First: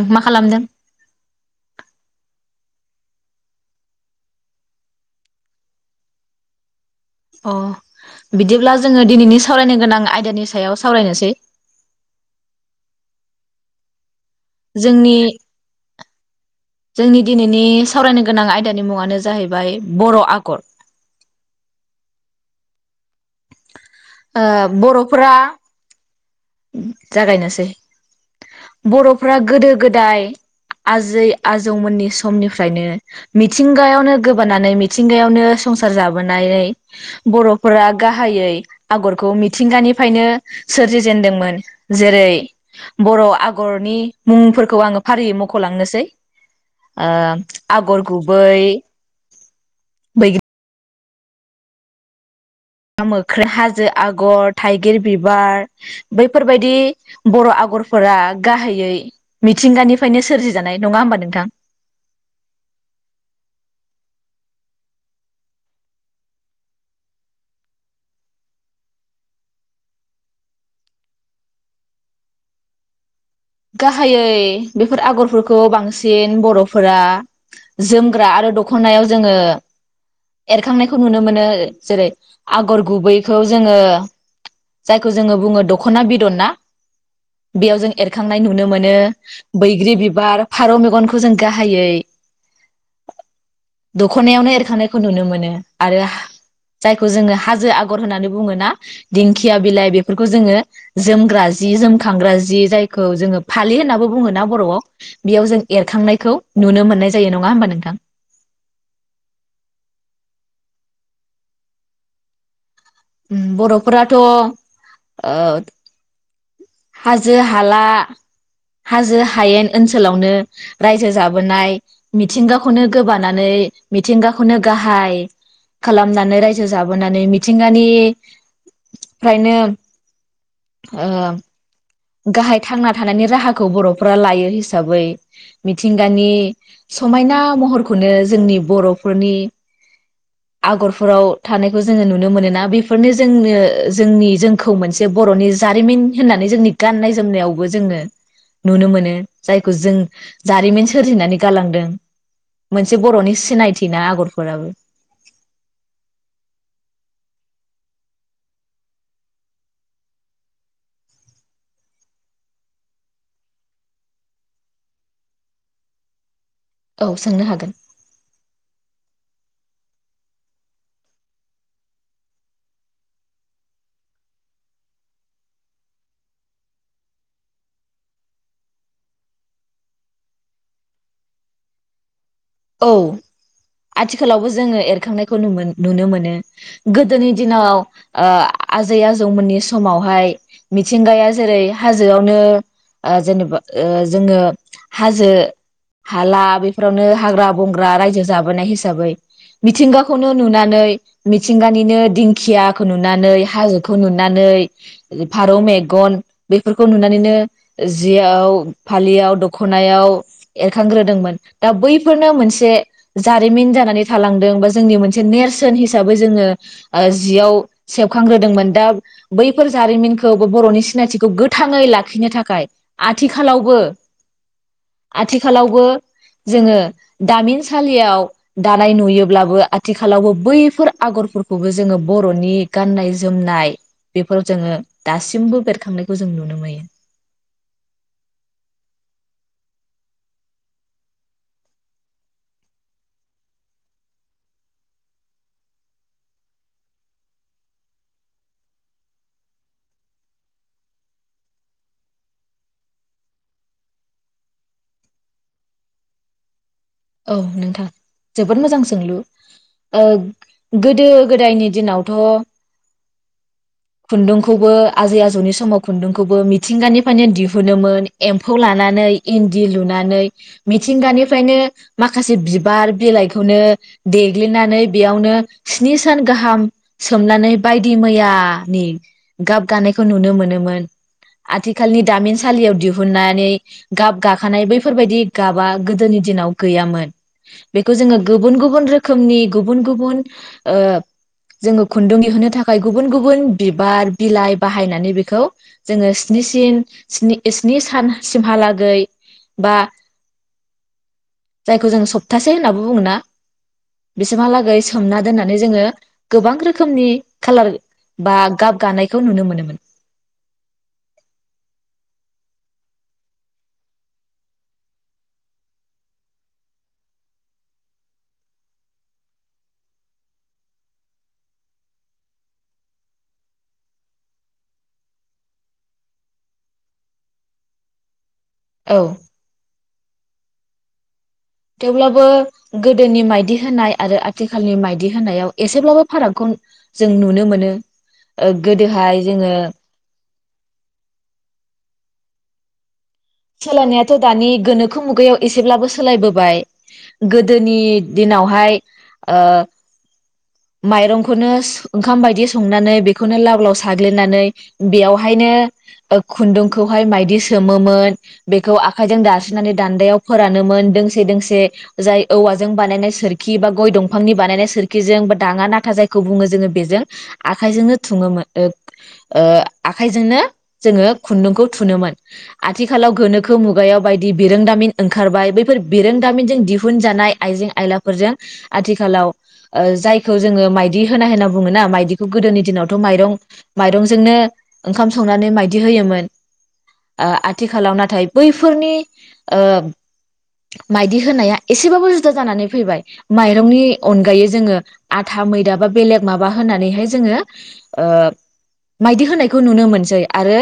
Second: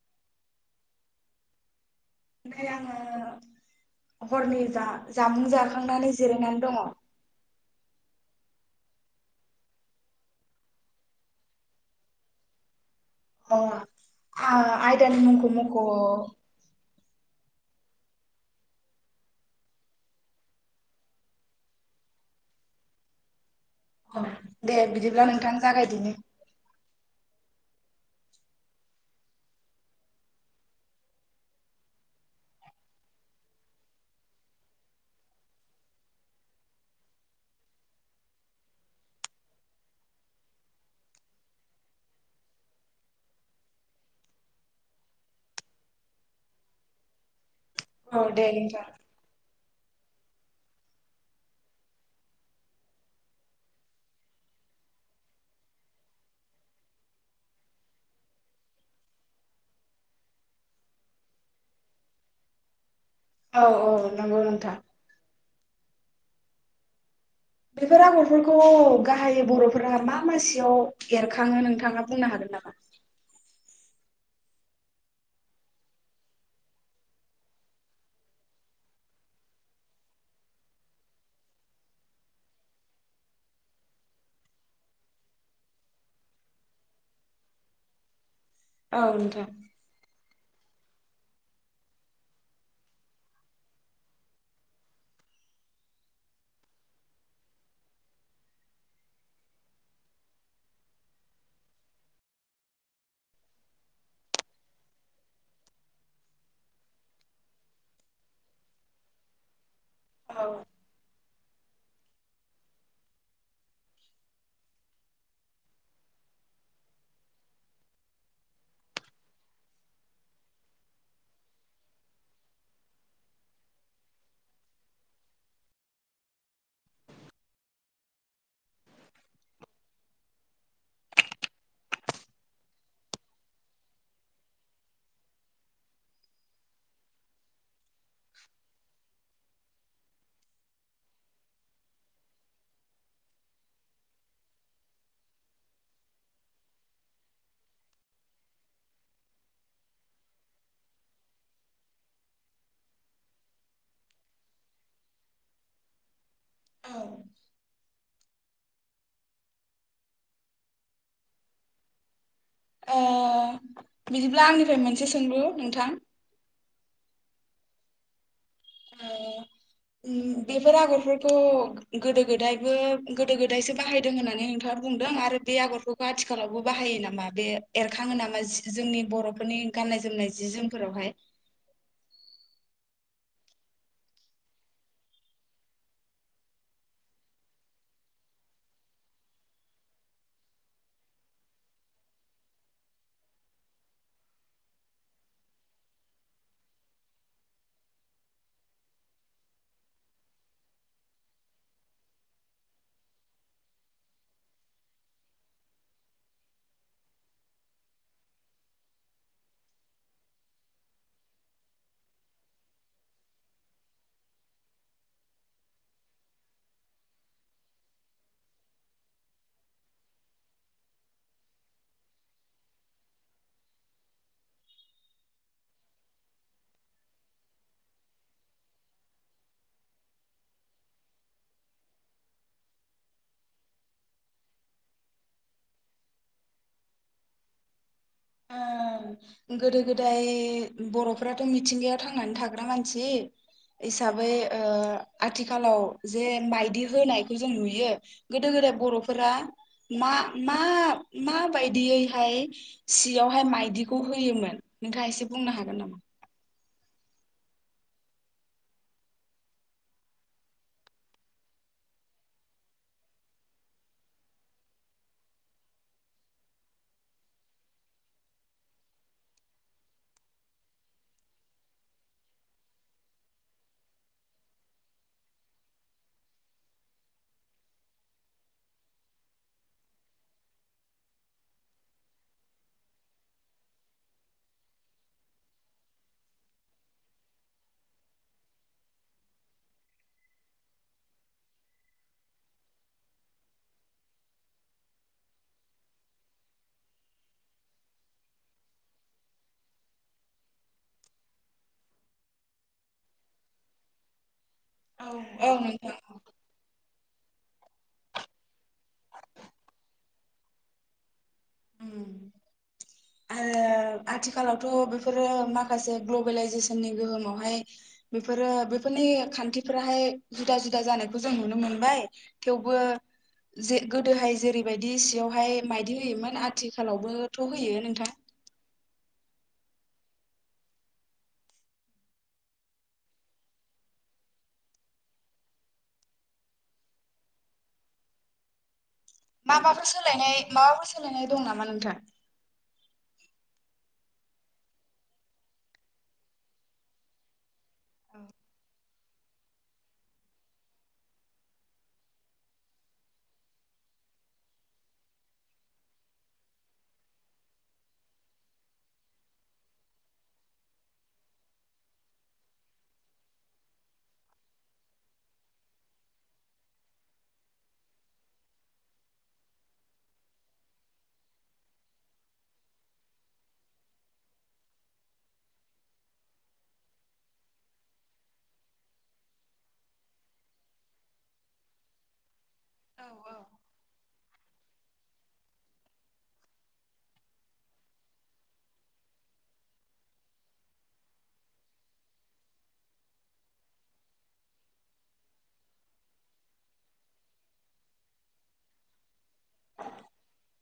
ओं मा खालामदों? ओमफाय आंङो हरनि जा जामुं जाखांनानै जिरायनानै दङ अ बिदिब्ला जोंङो दिनैनि सावरायनो गोनां आयदानि सायाव सावरायनोसै अ आं जोंनि आयदानि मख जोंनि दिनैनि सावरायनो गोनां आयदानि मुङानो जाहैबाय बर' आगर औ ओ दे बिदिब्ला बर'फोरा नोंथां जागायदिनि जागायनोसै बर'फ गोदो गोदाय आजै आजौमोननि समनिफ्रायनो मिथिंगायावनो गोबानानै मिथिंगायावनो संसार जाबोनाय बर'फोरा गाहायै आगरखौ मिथिंगानिफ्रायनो सोरजि जेनदोंमोन जेरै बर' आगरनि मुंफोरखौ आंङो फारियै मख'लांनोसै आगर औ दे गुबै नोंथां बैग्रि मोख्रे हाजो आगर थाइगिर बिबार बैफोरबायाददि बर' आगरफोरा गाहायै मिथिंगानिफ्रायनो सोरजिजानाय नङा होमबा नोंथां? औ औ नंगौ नोंथां। बेफोर आगरफोरखौ गाहाय बर'फोरा मा मासेयाव एरखाङो नोंथाङा बुंनो हागोन नामा? गाहायै बेफोर आगरफोरखौ बांसिन बर'फोरा जोमग्रा आरो दख'नायाव जोङो एरखांनायखौ नुनो मोनो जेरै आगर गुबैखौ जोङो जायखौ जोङो बुङो दख'ना बिदन ना बेयाव जों एर खांनाय नुनो मोनो, औ नोंथां बैग्रि बिबार फारौ मेगनखौ जों गाहायै दखनायावनो एरखांनायखौ नुनो मोनो आरो जायखौ जोङो हाजो आगर होननानै बुङो ना दिंखिया बिलाइ बेफोरखौ जोङो जोमग्रा जि जोमखांग्रा जि जाय जोङो फालि होन्नाबो बुङो ना बर'आव बेयाव जों एरखांनायखौ नुनो मोननाय जायो नङा होमबा नोंथां? औ बर'फोराथ' हाजो हाला हाजो हायेन ओनसोलावनो रायजो जाबोनाय मिथिंगाखौनो गोबानानै मिथिंगाखौनो गाहाय खालामनानै रायजो जाबोनानै मिथिंगानिफ्रायनो गाहाय थांना थानायनि राहाखौ बर'फोरा लायो हिसाबै मिथिंगानि समायना महरखौ बेखौनो जोंनि बर'फोरनि आगरफोराव थानायखौ जोङो नुनो मोनोना बेफोरनो जोंनो जोंनि जोंखौ मोनसे बर'नि जारिमिन होननानै जोंनि गाननाय जोमनायावबो जोङो नुनो मोनो जायखौ जों जारिमिन सोरजिनानै गालांदों मोनसे बर'नि सिनायथि ना आगरफोराबो औ बिदिब्ला आंनिफ्राय मोनसे सोंलु नोंथां औ सोंनो हागोन। बेफोर आगरफोरखौ गोदो गोदायबो गोदो गोदायसो बाहायदों होननानै नोंथाङा बुंदों आरो बे आगरफोरखौ आथिखालावबो बाहायो नामा बे एरखाङो नामा जोंनि बर'फोरनि गाननाय जोमनाय जि जोमफोरावहाय औ आथिखालावबो जोङो एरखांनायखौ नुनो मोनो गोदोनि दिनाव आजै आजौमोननि समावहाय मिथिंगाया जेरै हाजोआवनो जेनेबा जोङो हाजो हाला बेफोरावनो हाग्रा बंग्रा रायजो जाबोनाय हिसाबै मिथिंगाखौनो नुनानै मिथिंगानिनो दिंखियाखौ नुनानै हाजोखौ नुनानै फारौ मेगन बेफोरखौ नुनानैनो जियाव फालियाव दखनायाव एरखांग्रोदोंमोन दा बैफोर बेफोरनो मोनसे जारिमिन जानानै थालांदों बा जोंनि मोनसे नेरसोन हिसाबै जोङो जियाव सेबखांग्रोदोंमोन दा बैफोर जारिमिनखौ बा बर'नि सिनायथिखौ गोथाङै लाखिनो थाखाय आथिखालावबो आथिखालावबो जोङो दामिनसालियाव दानाय नुयोब्लाबो आथिखालावबो बैफोर आगरफोरखौबो जोङो बर'नि गाननाय जोमनाय बेफोराव जोङो दासिमबो बेरखांनायखौ जों नुनो मोनो। गोदो गोदाय बर'फोराथ' मिथिंगायाव थांनानै थाग्रा मानसि हिसाबै आथिखालाव जे माइदि होनायखौ जों नुयो गोदो गोदाय बर'फोरा मा मा माबायदियैहाय सियावहाय माइदिखौ होयोमोन नोंहा एसे बुंनो हागोन नामा? औ नोंथां जोबोद मोजां सोंलु गोदो गोदायनि दिनावथ' खुन्दुंखौबो आजै आजौनि समाव खुन्दुंखौबो मिथिंगानिफ्रायनो दिहुनोोन एम्फौ लानानै इन्दि लुनानै मिथिंगानिफ्रायनो माखासे बिबार बिलाइखौनो देग्लिनानै बेयावनो स्नि सान गाहाम सोमनानै बायदि मैयानि गाब गानायखौ नुनो मोनोमोन आथिखालनि दामिनसालियाव दिहुननानै गाब गाखानाय बैफोरबायदि गाबा गोदोनि दिनाव गैयामोन बेखौ जोङो गुबुन गुबुन रोखोमनि गुबुन गुबुन जोङो खुन्दुं दिहोनो थाखाय गुबुन गुबुन बिबार बिलाइ बाहायनानै बेखौ जोङो स्निसिन स्नि सानसिमहालागै बा जायखौ जों सप्तासे होननानै बुङो ना! सिमहालागै औ सोमना औ दोननानै जोङो नोंथां गोबां रोखोमनि खालार बा गाब गानायखौ नुनो मोनोमोन। उम आरो आथिखालावथ' बेफोरो माखासे ग्लबेलाइजेसननि गोहोमावहाय बेफोरो बेफोरनि खान्थिफ्राहाय जुदा जुदा जानायखौ जों नुनो मोनबाय थेवबो जे गोदोहाय जेरैबायदि सियावहाय माइदि होयोमोन आरो आथिखालावबोथ' होयो नोंथां। औ थेवब्लाबो गोदोनि माइदि होनाय आरो आथिखालनि माइदि होनायाव एसेब्लाबो फारागखौ जों नुनो मोनो ओ गो गोदोहाय जोङो माबाफोर सोलायनाय माबाफोर सोलायनाय दं नामा नोंथां? सोलायनायाथ' दानि गोनोखो मुगायाव एसेब्लाबो सोलायबोबाय गो गोदोनि दिनावहाय ओ माइरंखौनो ओंखाम बायदि संनानै बेखौनो लाव लाव साग्लिनानै बेयावहायनो ओ खुन्दुंखौहाय माइदि सोमोमोन। बेखौ आखाइजों दास्रिनानै दान्दायाव फोरानोमोन दोंसे दोंसे जाय औवाजों बानायनाय सोरखि बा गय दंफांनि बानायनाय सोरखिजों बा दाङा नाथा जायखौ बुङो जोङो बेजों आखायजोंनो थुंङोमोन ओ ओ आखाइजोंनो जोङो खुन्दुंखौ थुनोमोन आ थिखालाव गोनोखो मुगायाव बायदि बिरोंदामिन ओंखारबाय बैफोर बिरोंदामिनजों दिहुनजानाय आइजें आयलाफोरजों आथिखालाव ओ जायखौ जोङो माइदि होनाय होनना बुङो ना माइदिखौ गोदोनि दिनावथ' माइरं माइरंजोंनो ओंखाम संनानै माइदि होयोमोन। ओ आ थिखालाव नाथाय बैफोरनि ओ माइदि होनाया एसेबाबो जुदा जानानै फैबाय माइरंनि अनगायै जोङो आथा मैदा बा बेलेग माबा होननानैहाय जोङो ओ मायदि होनाय खौ नुनो मोनसै आरो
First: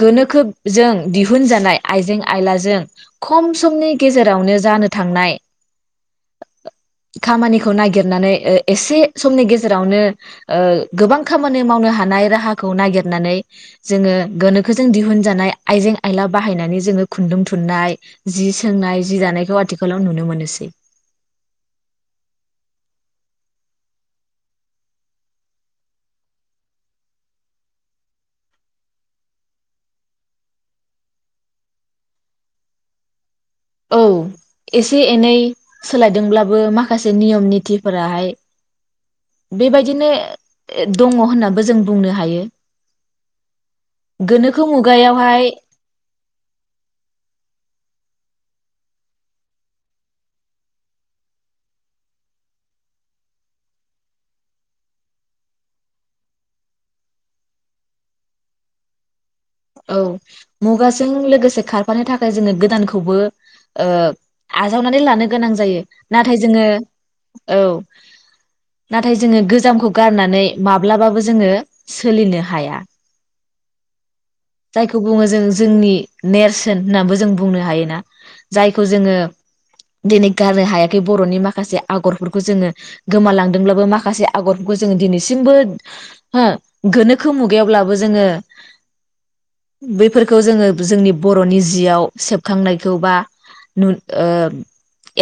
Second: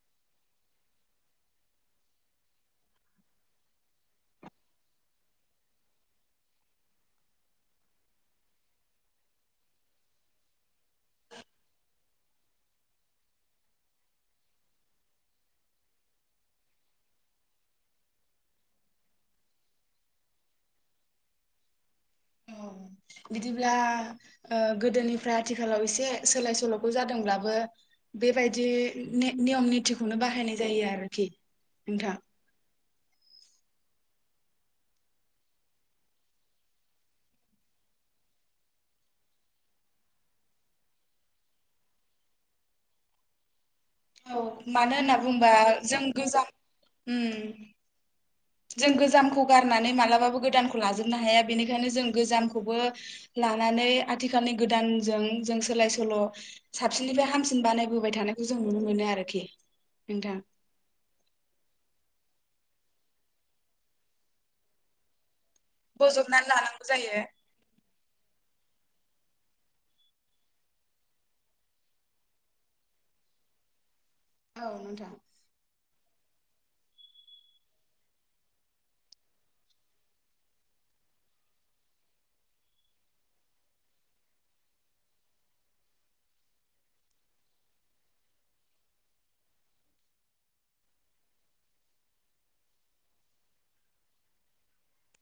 गोनोखो जों दिहुनजानाय आइजें आइलाजों खम समनि गेजेरावनो जानो थांनाय खामानिखौ नागिरनानै ओ एसे समनि गेजेरावनो ओ गोबां खामानि मावनो हानाय राहाखौ नागिरनानै जोङो गोनोखोजों दिहुनजानाय आइजें आयला बाहायनानै जोङो खुन्दुं थुननाय जि सोंनाय जि दानायखौ आथिखालाव नुनो मोनोसै औ बिदिब्ला ओ गोदोनिफ्राय आथिखालाव एसे सोलाय सोल'खौ जादोंब्लाबो बेबायदि नियम नितिखौनो बाहायनाय जायो आरोखि नोंथां औ एसे एनै सोलायदोंब्लाबो माखासे नियम नितिफोराहाय बेबायदिनो दङ होननाबो जों बुंनो हायो। औ गोनोखो मानो होनना मुगायावहाय बुंबा जों गोजाम जों गोजामखौ गारनानै मालाबाबो गोदानखौ लाजोबनो हाया बेनिखायनो जों गोजामखौबो लानानै आथिखालनि गोदानजों जों सोलाय सोल' साबसिननिफ्राय हामसिन बानायबोबाय थानायखौ जों नुनो मोनो आरोखि औ नोंथां। मुगाजों लोगोसे खारफानो थाखाय जोङो गो दानखौबो ओ आजावनानै लानो गोनां जायो नाथाय बजबनानै जोङो लानांगौ जायो। औ नाथाय जोङो गोजामखौ गारनानै माब्लाबाबो जोंङो सोलिनो हाया। औ जायखौ नोंथां बुङो जों जोंनि नेरसोन होननाबो जों बुंनो हायोना जायखौ जोङो दिनै गारनो हायाखै बर'नि माखासे आगरफोरखौ जोङो गोमालांदोंब्लाबो माखासे आगरफोरखौ जोङो दिनैसिमबो हो गोनोखो मुगायावब्लाबो जोङो। बैफोरखौ जोङो जोंनि बर'नि जियाव सेबखांनायखौ बा ओ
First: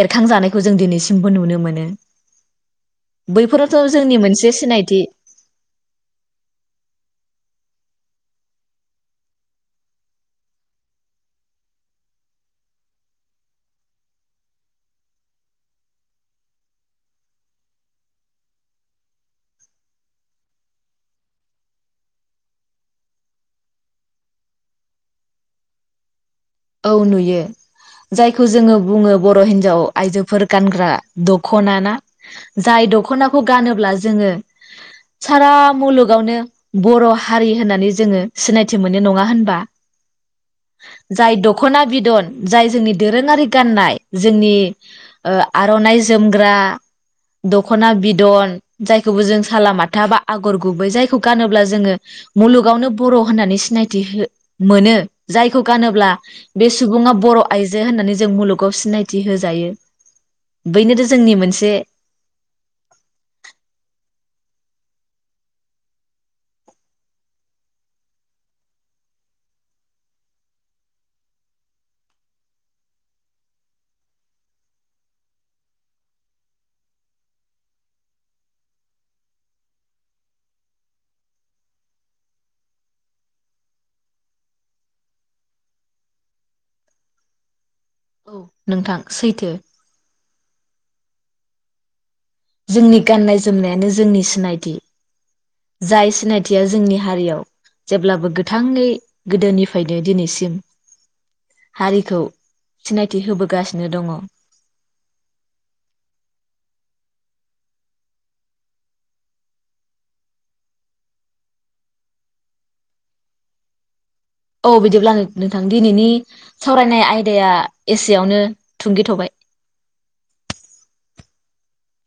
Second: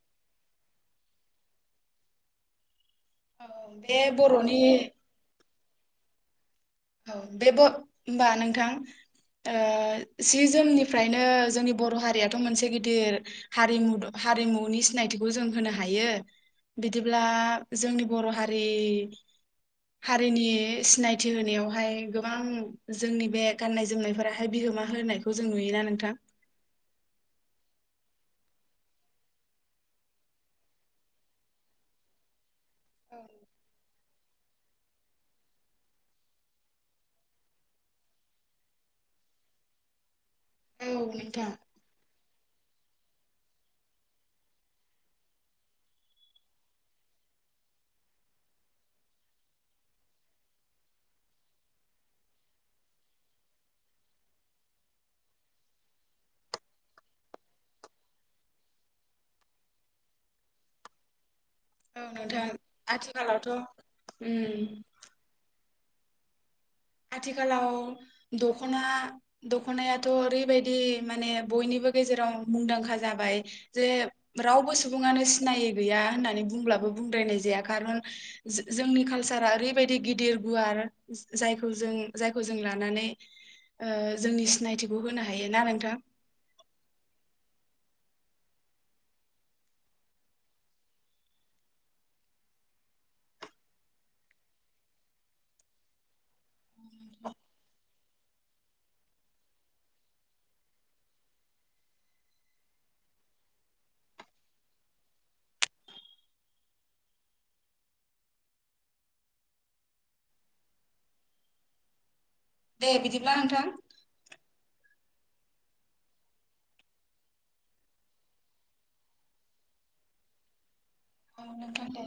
एरखांजानायखौ जों दिनैसिमबो नुनो मोनो। औ बैफोरथ' बे जोंनि मोनसे बर'नि सिनायथि औ बे होमबा नोंथां ओ सि जोमनिफ्रायनो जोंनि बर' हारियाथ' मोनसे गिदिर हारिमु हारिमुनि सिनायथिखौ जों होनो हायो बिदिब्ला जोंनि बर' हारि हारिनि सिनायथि होनायाव बेहाय गोबां जोंनि बे गाननाय जोमनायफोराहाय बिहोमा होनायखौ जों नुयोना नोंथां औ नुयो जायखौ जोङो बुङो बर' हिनजाव आइजोफोर गानग्रा दखना ना जाय दख'नाखौ गानोब्ला जोङो। सारा मुलुगावनो बर' हारि होननानै जोङो सिनायथि मोनो नङा होनबा? औ जाय नोंथां दख'ना बिदन जाय जोंनि दोरोङारि गाननाय जोंनि ओ आर'नाइ जोमग्रा दख'ना बिदन जायखौबो जों सालामाथा बा आगर गुबै जायखौ गानोब्ला जोङो मुलुगावनो बर' होननानै सिनायथि हो मोनो जायखौ गानोब्ला बे सुबुङा बर' आइजो होननानै जों मुलुगाव सिनायथि होजायो बैनोथ' जोंनि मोनसे औ नोथां आथिखालावथ' ओम आथिखालाव दख'ना दख'नायाथ' ओरैबायदि माने बयनिबो गेजेराव मुंदांखा जाबाय जे रावबो सुबुङानो सिनायै गैया होननानै बुंब्लाबो बुंद्रायनाय जाया कारन जो-जोंनि कालचारा ओरैबायदि गिदिर गुवार जायखौ जों जायखौ जों लानानै ओ जोंनि सिनायथिखौ होनो हायो ना नोंथां? औ नोंथां सैथो जोंनि गाननाय जोमनायानो जोंनि सिनायथि जाय सिनायथिया जोंनि हारियाव जेब्लाबो गोथाङै गोदोनिफ्रायनो दिनैसिम हारिखौ सिनायथि होबोगासिनो दङ दे बिदिब्ला नोंथां औ बिदिब्ला नोंथां दिनैनि सावरायनाय आयदाया एसेयावनो थुंगेथ'बाय औ नोंथां दे